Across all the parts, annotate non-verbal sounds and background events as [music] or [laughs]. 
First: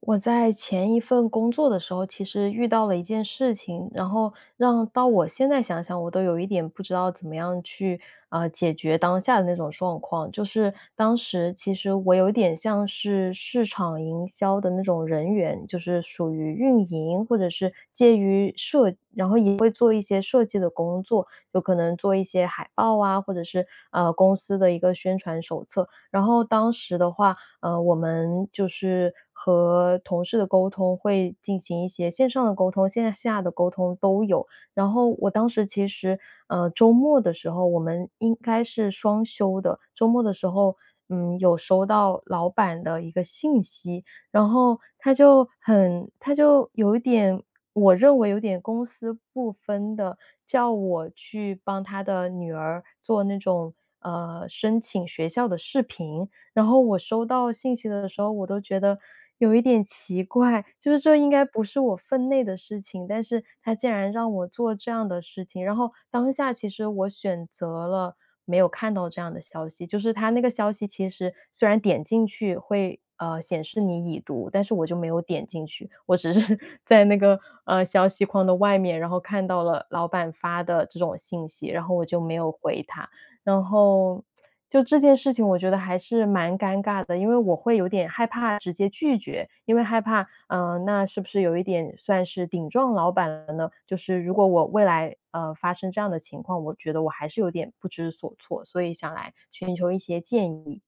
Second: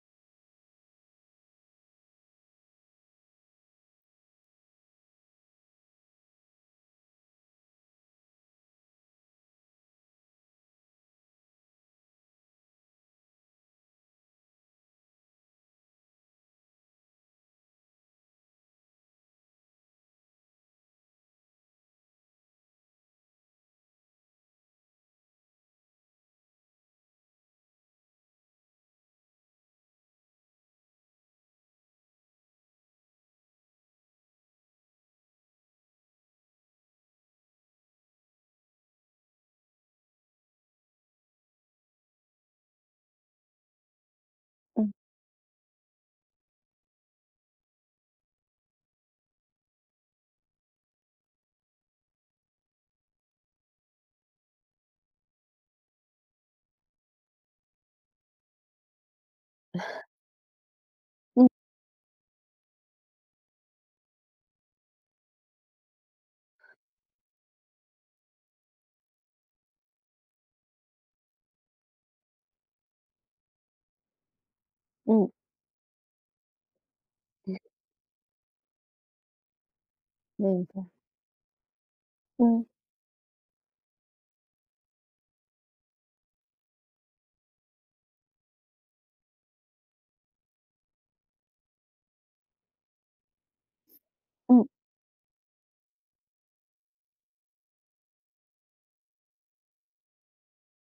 我在前一份工作的时候，其实遇到了一件事情，然后让到我现在想想，我都有一点不知道怎么样去解决当下的那种状况。就是当时其实我有点像是市场营销的那种人员，就是属于运营或者是介于设，然后也会做一些设计的工作，有可能做一些海报啊，或者是公司的一个宣传手册。然后当时的话。我们就是和同事的沟通会进行一些线上的沟通，线下的沟通都有。然后我当时其实，周末的时候我们应该是双休的，周末的时候，有收到老板的一个信息，然后他就很，他就有一点，我认为有点公私不分的，叫我去帮他的女儿做那种申请学校的视频，然后我收到信息的时候，我都觉得有一点奇怪，就是这应该嗯不是我分内的事情，但是他竟然让我做这样的事情。然后当下其实我选择了没有看到这样的消息，就是他那个消息其实虽然点进去会显示你已读，但是我就没有嗯点进去，我只是 [laughs] 在那个消息框的外面，然后看到了老板发的嗯这种信息，然后我就没有嗯回他。然后就这件事情我觉得还是蛮尴尬的，因为我会有点害怕直接拒绝，因为害怕，那是不是有一点算是顶撞老板了呢？就是如果我嗯，未来，发生这样的情况，我觉得我还是有点不知所措，所以想来寻求一些建议。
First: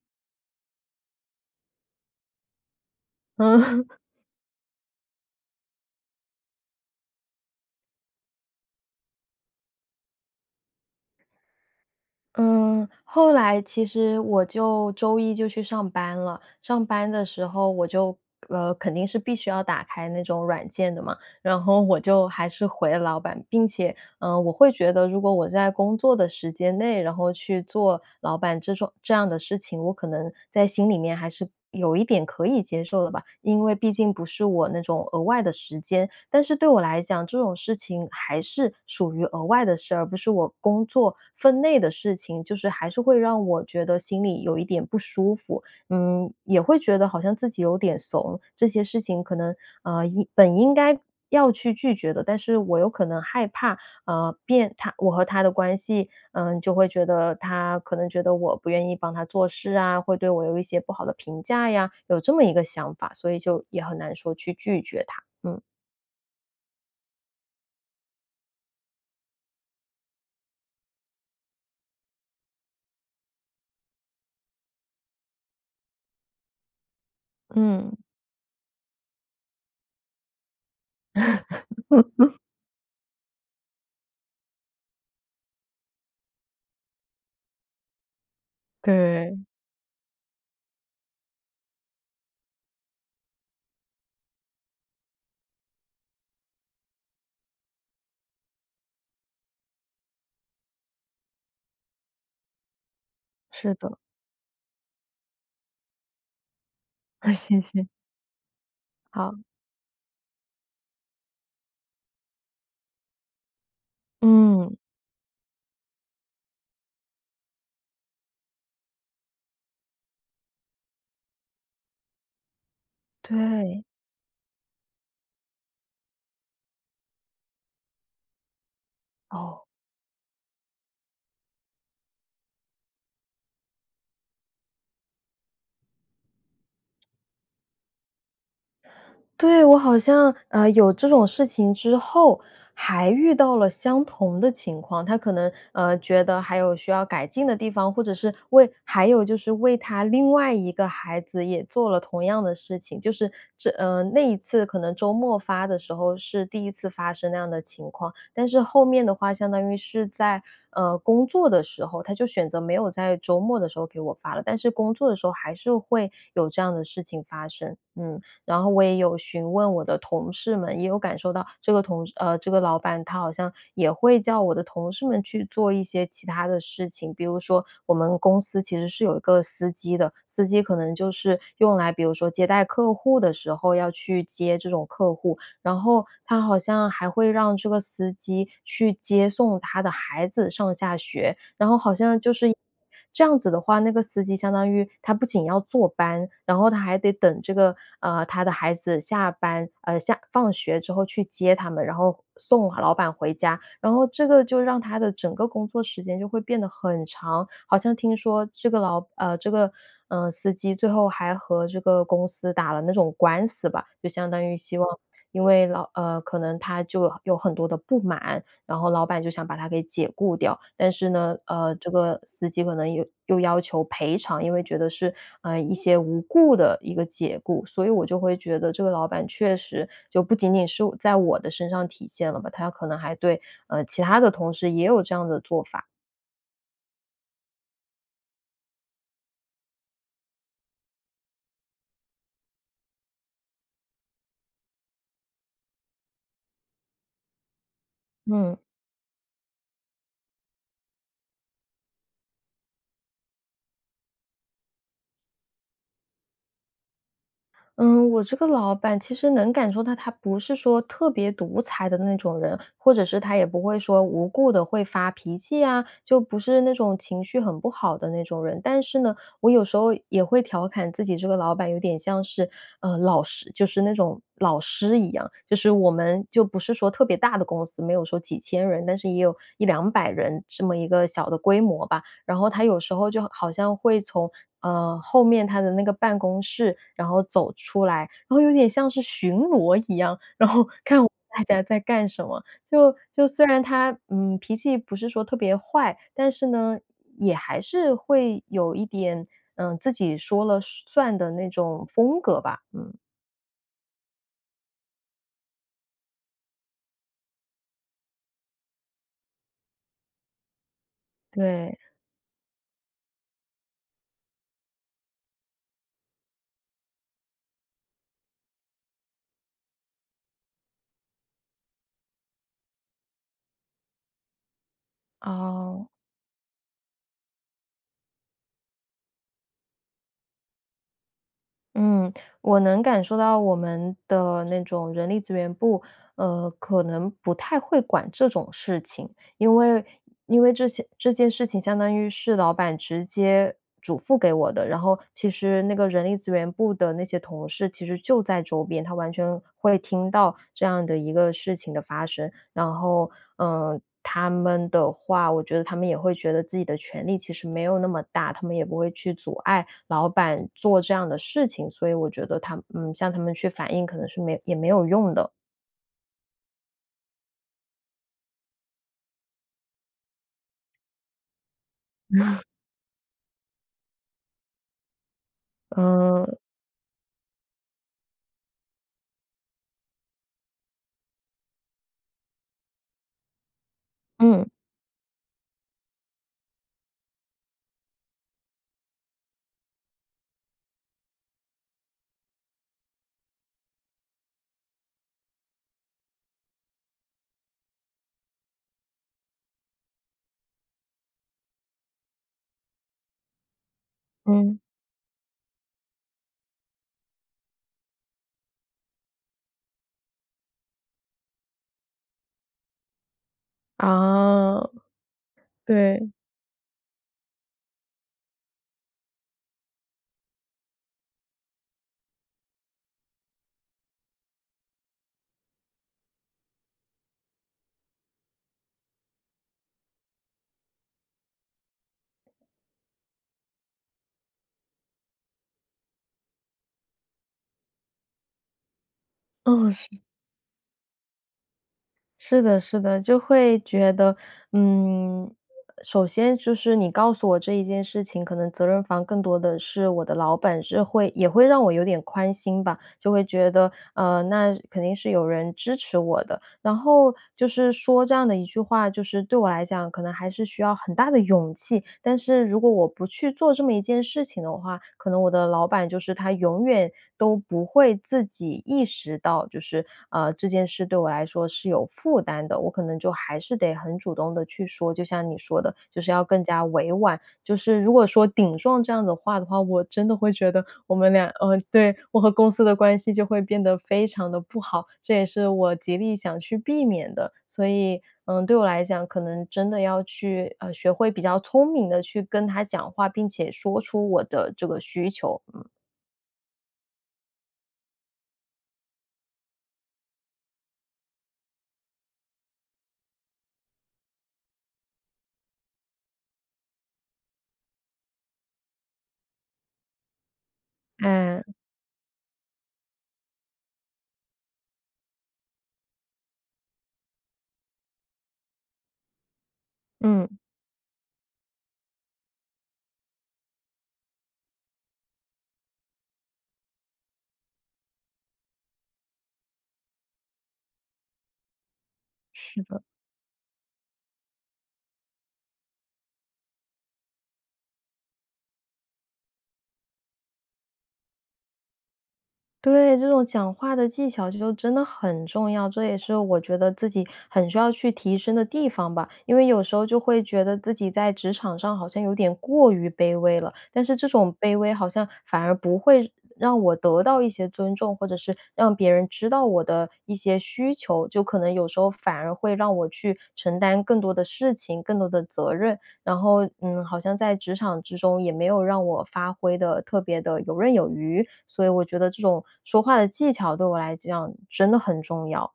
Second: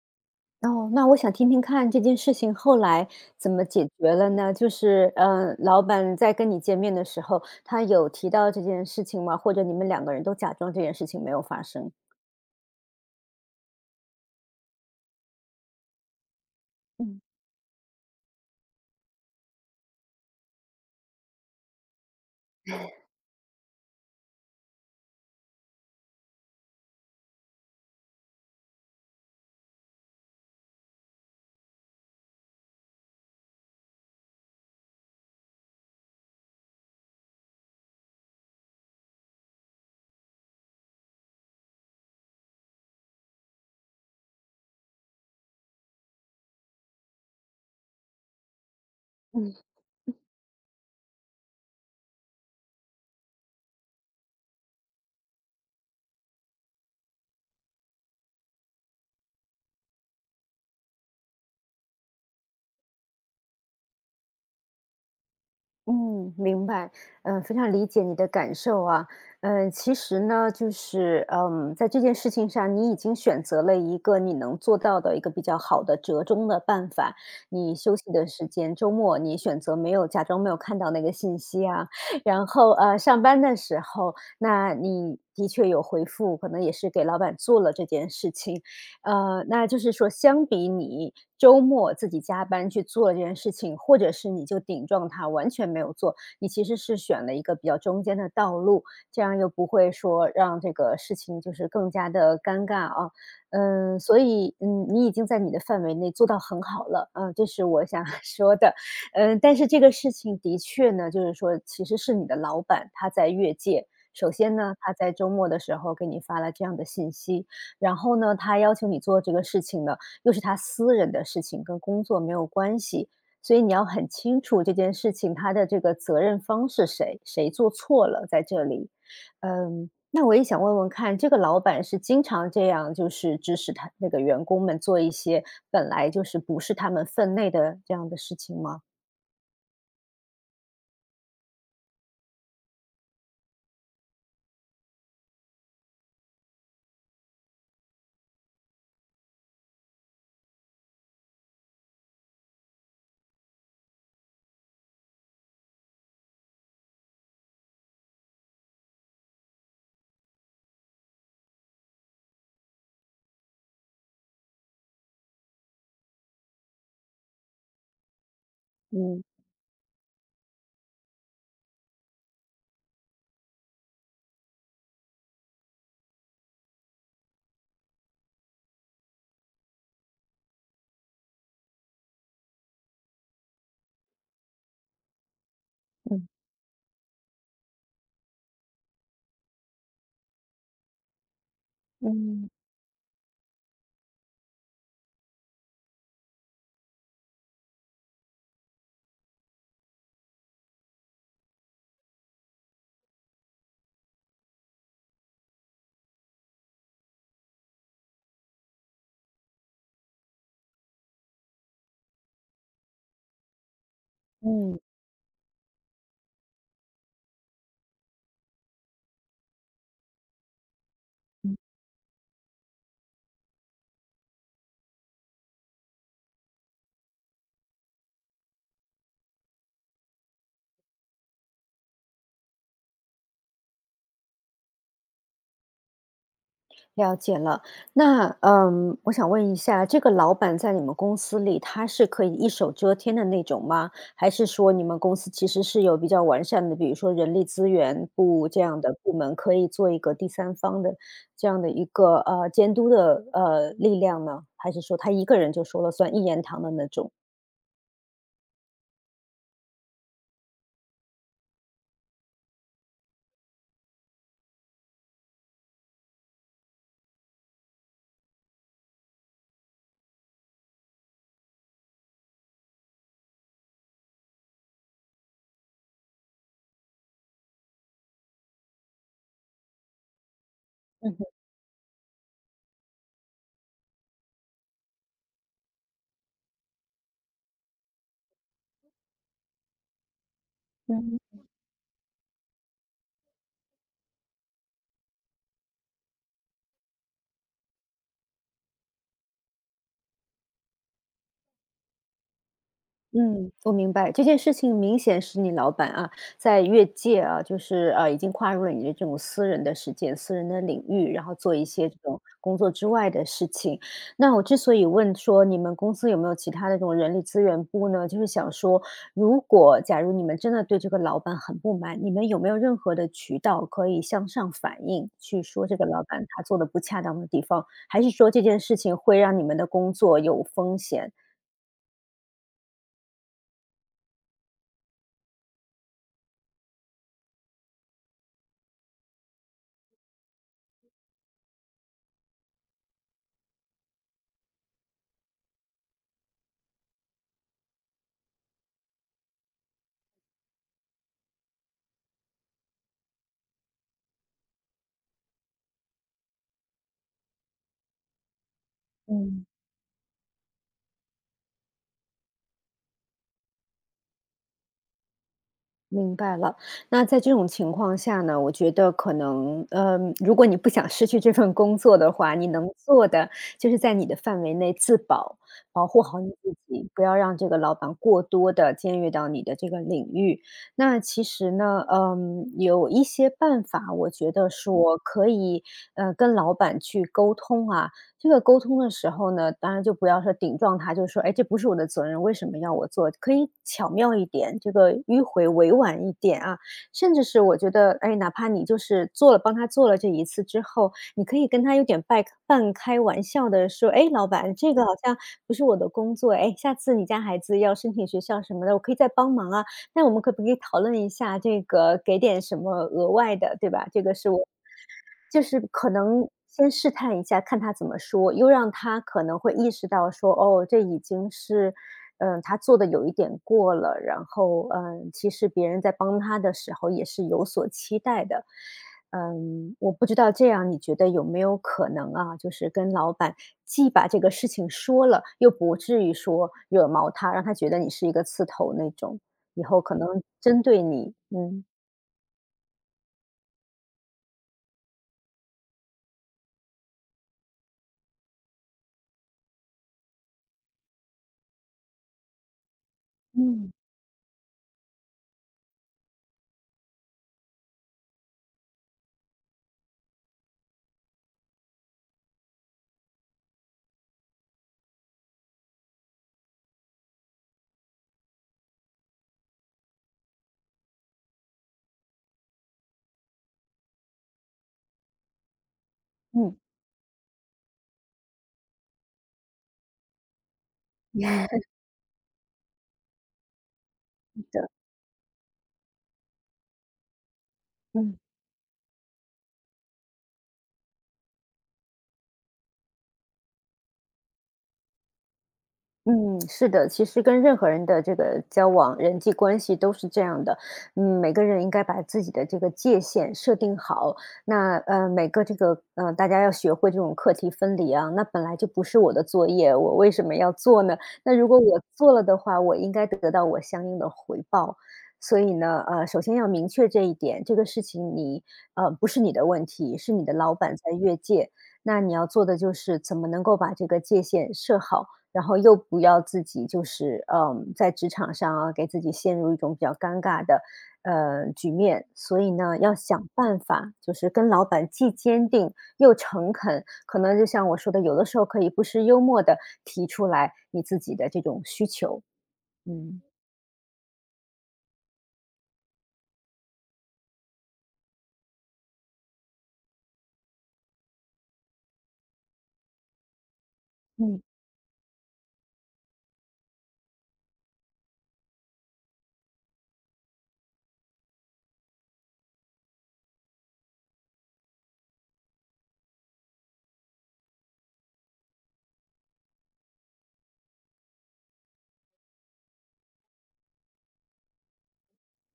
哦，那我想听听看这件事情后来 [laughs] 怎么嗯。解决了呢？就是，老板在跟你见面的时候，他有提到这件事情吗？或者你们两个人都假装这件事情没有发生？嗯，后来其实我就周一就去上班了。上班嗯。的时候我就肯定是必须要打开那种软件的嘛，然后我就还是回了老板，并且，我会觉得如果我在工作的时间内，然后去做老板这种这样的事情，我可能在心里面还是有一点可以接受的吧，因为毕竟不是我那种额外的时间，但是对我来讲，这种事情还是属于额外的事，而不是我工作分内的事情，就是还是会让我觉得心里有一点不舒服，嗯，也会觉得好像自己有点怂，这些事情可能嗯。应本应该要去拒绝的，但是我有可能害怕，变他我和他的关系，嗯，就会觉得他可能觉得我不愿意帮他做事啊，会对我有一些不好的评价呀，有这么一个想法，所以就也很难说去拒绝他，嗯。嗯，明白，嗯，非常理解你的感受啊，嗯，其实呢，就是，嗯，在这件事情上，你已经选择了一个你能做到的一个比较好的折中的办法。你嗯 休息的时间，周末你选择没有假装没有看到那个信息啊，[laughs] [laughs]，然后上班的时候，那你的确有回复，可能也是给老板做了这件事情，对，那就是说相比你周末自己加班去做这件事情，或者是你就顶撞他完全没有做，你其实是选了一个比较中间的道路，这样又不会说让这个事情就是更加的尴尬啊。是的，嗯，所以，嗯，你已经在你的范围内做到很好了，嗯，[laughs] 这谢是我谢，想 [laughs] 说的。好，嗯，但是这个事情的确呢，就是说其实是你的老板，他在越界。首先呢，嗯，他在周末的时候给你发了这样的信息，然后呢，他要求你做这个事情呢，又是他私人的事情，跟工作没有关系，所以你对，要很清楚这件事情他的这个责任方是谁，谁做错了在这里。哦。嗯，那我也想问问看，这个老板是经常这样，就是指使他那个员工们做一些本来就是不是他们分内的这样的事情吗？对，我好像，有这种事情之后，还遇到了相同的情况。他可能，觉得还有需要改进的地方，或者是为还有就是为他另外一个孩子也做了同样的事情。就是这那一次可能周末发的时候是第一次发生那样的情况，但是后面的话相当于是在，工作的时候，他就选择没有在周末的时候给我发了，但是工作的时候还是会有这样的事情发生，嗯。然后我也有嗯询问我的同事们，也有感受到这个这个老板他好像也会叫我的同事们去做一些其他的事情，比如说我们公司其实是有一个司机的，司机可能就是用来比如说接待客户的时候要去接这种客户，然后嗯他好像还会让这个司机去接送他的孩子上下学，然后好像就嗯嗯是这样子的话，那个司机相当于他不仅要坐班，然后他还得等这个，他的孩子下放学之后去接他们，然后送老板回家，然后这个就让他的整个工作时间就会变得很长。好像听说这个司机最后还和这个公司打了那种官司吧，就相当于希嗯。望因为可能他就有很多的不满，然后老板就想把他给解雇掉，但是呢，这个司机可能又要求赔偿，因为觉得是，一些无故的一个解雇，所以我就会觉得这个老板确实就不仅仅是在我的身上体现了吧，他可能还对，其他的同事也有这样的做法，了解了，那嗯，我想问一下，这个老板在你们公司里，他是可以一手遮天的那种吗？还是说你们公司其实是有比较完善的，比如说人力资源部嗯。这样的部门，可以做一个第三方的这样的一个监督的力量呢？还是说他一个人就说了算，一言堂的那种？嗯，我这个老板其实能感受到他不是说特别独裁的那种人，或者是他也不会说无故的会发脾气啊，就不是那种情绪很不好的那种人。但是呢，我有时候也会调侃自己这个老板有点像是，老师，就是那种老师一样，就是我们就不是说特别大的公司，没有说几千人，但是也有一两百人这么一个小嗯的规模吧。然后他有时候就好像会从，后面他的那个办公室，然后走出来，然后有点像是巡逻一样，然后 [laughs] 看我们哼大家在干什么。就虽然他，嗯，脾气不是说特别坏，但是呢，也还是会有一点，嗯，自己说了算的那种风格吧，嗯，嗯，我明白，这件事情明显是你老板啊，在越界啊，就是已经跨入了你的这种私人的时间、私人的领域，然后做一对，些这种工作之外的事情。那我之所以问说你们公司有没有其他的这种人力资源部呢，就是想说，如果假如你们真的对这个老板很不满，你们有没有任何的渠道可以向上反映，去说这个哦。老板他做的不恰当的地方，还是说这件事情会让你们的工作有风险？嗯，我能感受到我们的那种人力资源部，可能不太会管这种事情，因为这些这件事情相当于是老板直接嘱咐给我的，然后其实那个人力资源部的那些同事其实就在周边，他完全会听到这样的一个事情的发生，然后，嗯，他们的话，我觉得他们也会觉得自己的权利其实没有那么大，他们也不会去阻嗯碍老板做这样的事情，所以我觉得他嗯，向他们去反映可能是没也没有用的。明白了，那在这种情况下呢，我觉得可能，如果你不想失去这份工作的话，你能做的就是在你的范围内自保，保护好嗯，你自己，不要让这个老板过多的僭越到你的这个领域。那其实呢，嗯，有一些办法，我觉嗯，得说可以，跟老板去沟通啊，这个沟通的时候呢，当然就不要说顶撞他，就说：“哎，这不是我的责任，为什么要我做？”可以巧妙一点，这个迂回委婉一点啊。甚至是我觉得，哎，哪怕你就是做了帮他做了这一次之后，你可以跟他有点半开玩笑的说：“哎，老板，嗯，这个好像不是我的工作，哎，下次你家孩子要申请学校什么的，我可以再帮忙啊。那我们可不可以讨论一下这个，给点什么额外的，对吧？这个是我啊，就是可对，能先试探一下，看他怎么说，又让他可能会意识到说，哦，这已经是，嗯，他做的有一点过了，然后，嗯，其实别人在帮他的时候也是有所期待的。嗯，我不知道这样你觉得有没有可能啊？就是跟老板既把这个事情说了，又不至于说惹毛他，让他觉得你是一个刺头那种，以嗯，后可能针对你。嗯是的，是的，就会觉得，嗯，首先就是你告诉我这一件事情，可能责任方更多的是我的老板，是会也会让我有点宽心吧，就会觉得，嗯，那肯定是有人支持我的，然后就是说这样的一句话，就是对我来讲，可能还是需要很大的勇气。但是如果我不去做这么一件事情的话，可能我的老板就是他永远都不会自己意识到，就是这件事对我来说是有负担的。我可能就还是得很主动的去说，就像你说的，就是要嗯，更 [laughs] 嗯。加委婉。就是如果说顶撞这样子话的话，我真的会觉得我们对，我和公司的关系就会变得非常的是不的，好，这也是我极力想去避免的。所以，嗯。嗯，对我来讲，可能真的要去，学会比较聪明的去跟他讲话，并且说出我的这个需求，嗯，嗯，是的，其实跟任何人的这个交往、人际关系都是这样的。嗯，每个人应该把自己的这个界限设定好。那每个这个大家要学会这种课题分离啊。那本来就不是我的作业，我为什么要做呢？那哎如果我做了的话，我应该得到我相应的回报。所以呢，首先要明确这一点，这个事情你不是你的问题，是你嗯，的老板在越界。那你要做的就是怎么能够把这个界限设好。然后又不要自己就是，嗯，在职场上啊，给自己陷入一种比较尴尬的，局面。所以是呢，的。要想办法，就是跟老板既坚定又诚恳，可能就像我说的，有的时候可以不失幽默的提出来你自己的这种需求，对，这嗯种讲话的技巧就真的很重要，这也是我觉得自己很需要去提升的地方吧。因为有时候就会觉得自己在职场上好像有点过于卑微了，但是这种嗯。卑微好像反而不会让我得到一些尊重，或者是让别人知道我的一些需求，就可能有时候反而会让我去承担更多的事情、更多的责任。然后，嗯，好像在职场之中也没有让我发挥的特别的游刃有余，所以我觉得这种说话的技巧对我来讲真的很重要。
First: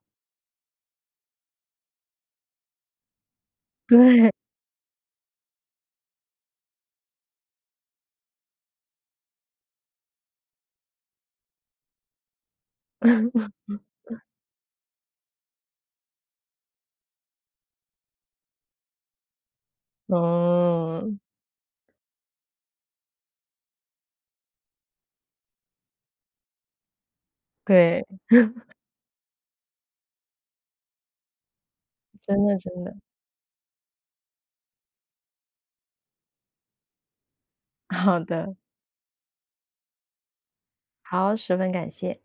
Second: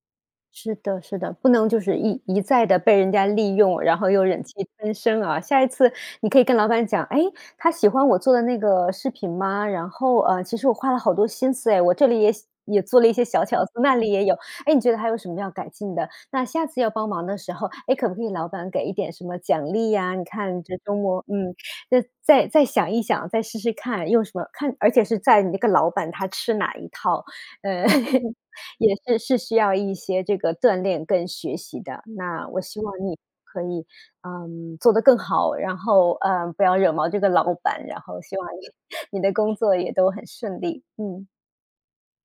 是的，是的，不能就是一再的被人家利用，然后又对，忍气吞声啊。下一次你可以跟老板讲，哎，他喜欢我做的那个视频吗？然后，其实我花了好多心思哎，我这里也做了一些小巧思，那里也有，哎，你觉得还有什么要改进的？那下次要帮忙的时候，哎，可不可以老板给一点什么奖励呀？你看这周嗯，末，嗯，那再想一想，再试试看，用什么看而且是在你那个老板他吃哪一套，呃，对，[laughs] 也是需要一些这个锻炼跟学习的。真那的我真希望的，你可以，嗯，做得更好，然后，嗯，不要惹毛这个老板，然好后希望的。你 [laughs] 你的工作也都很顺利，嗯。好，十分感谢。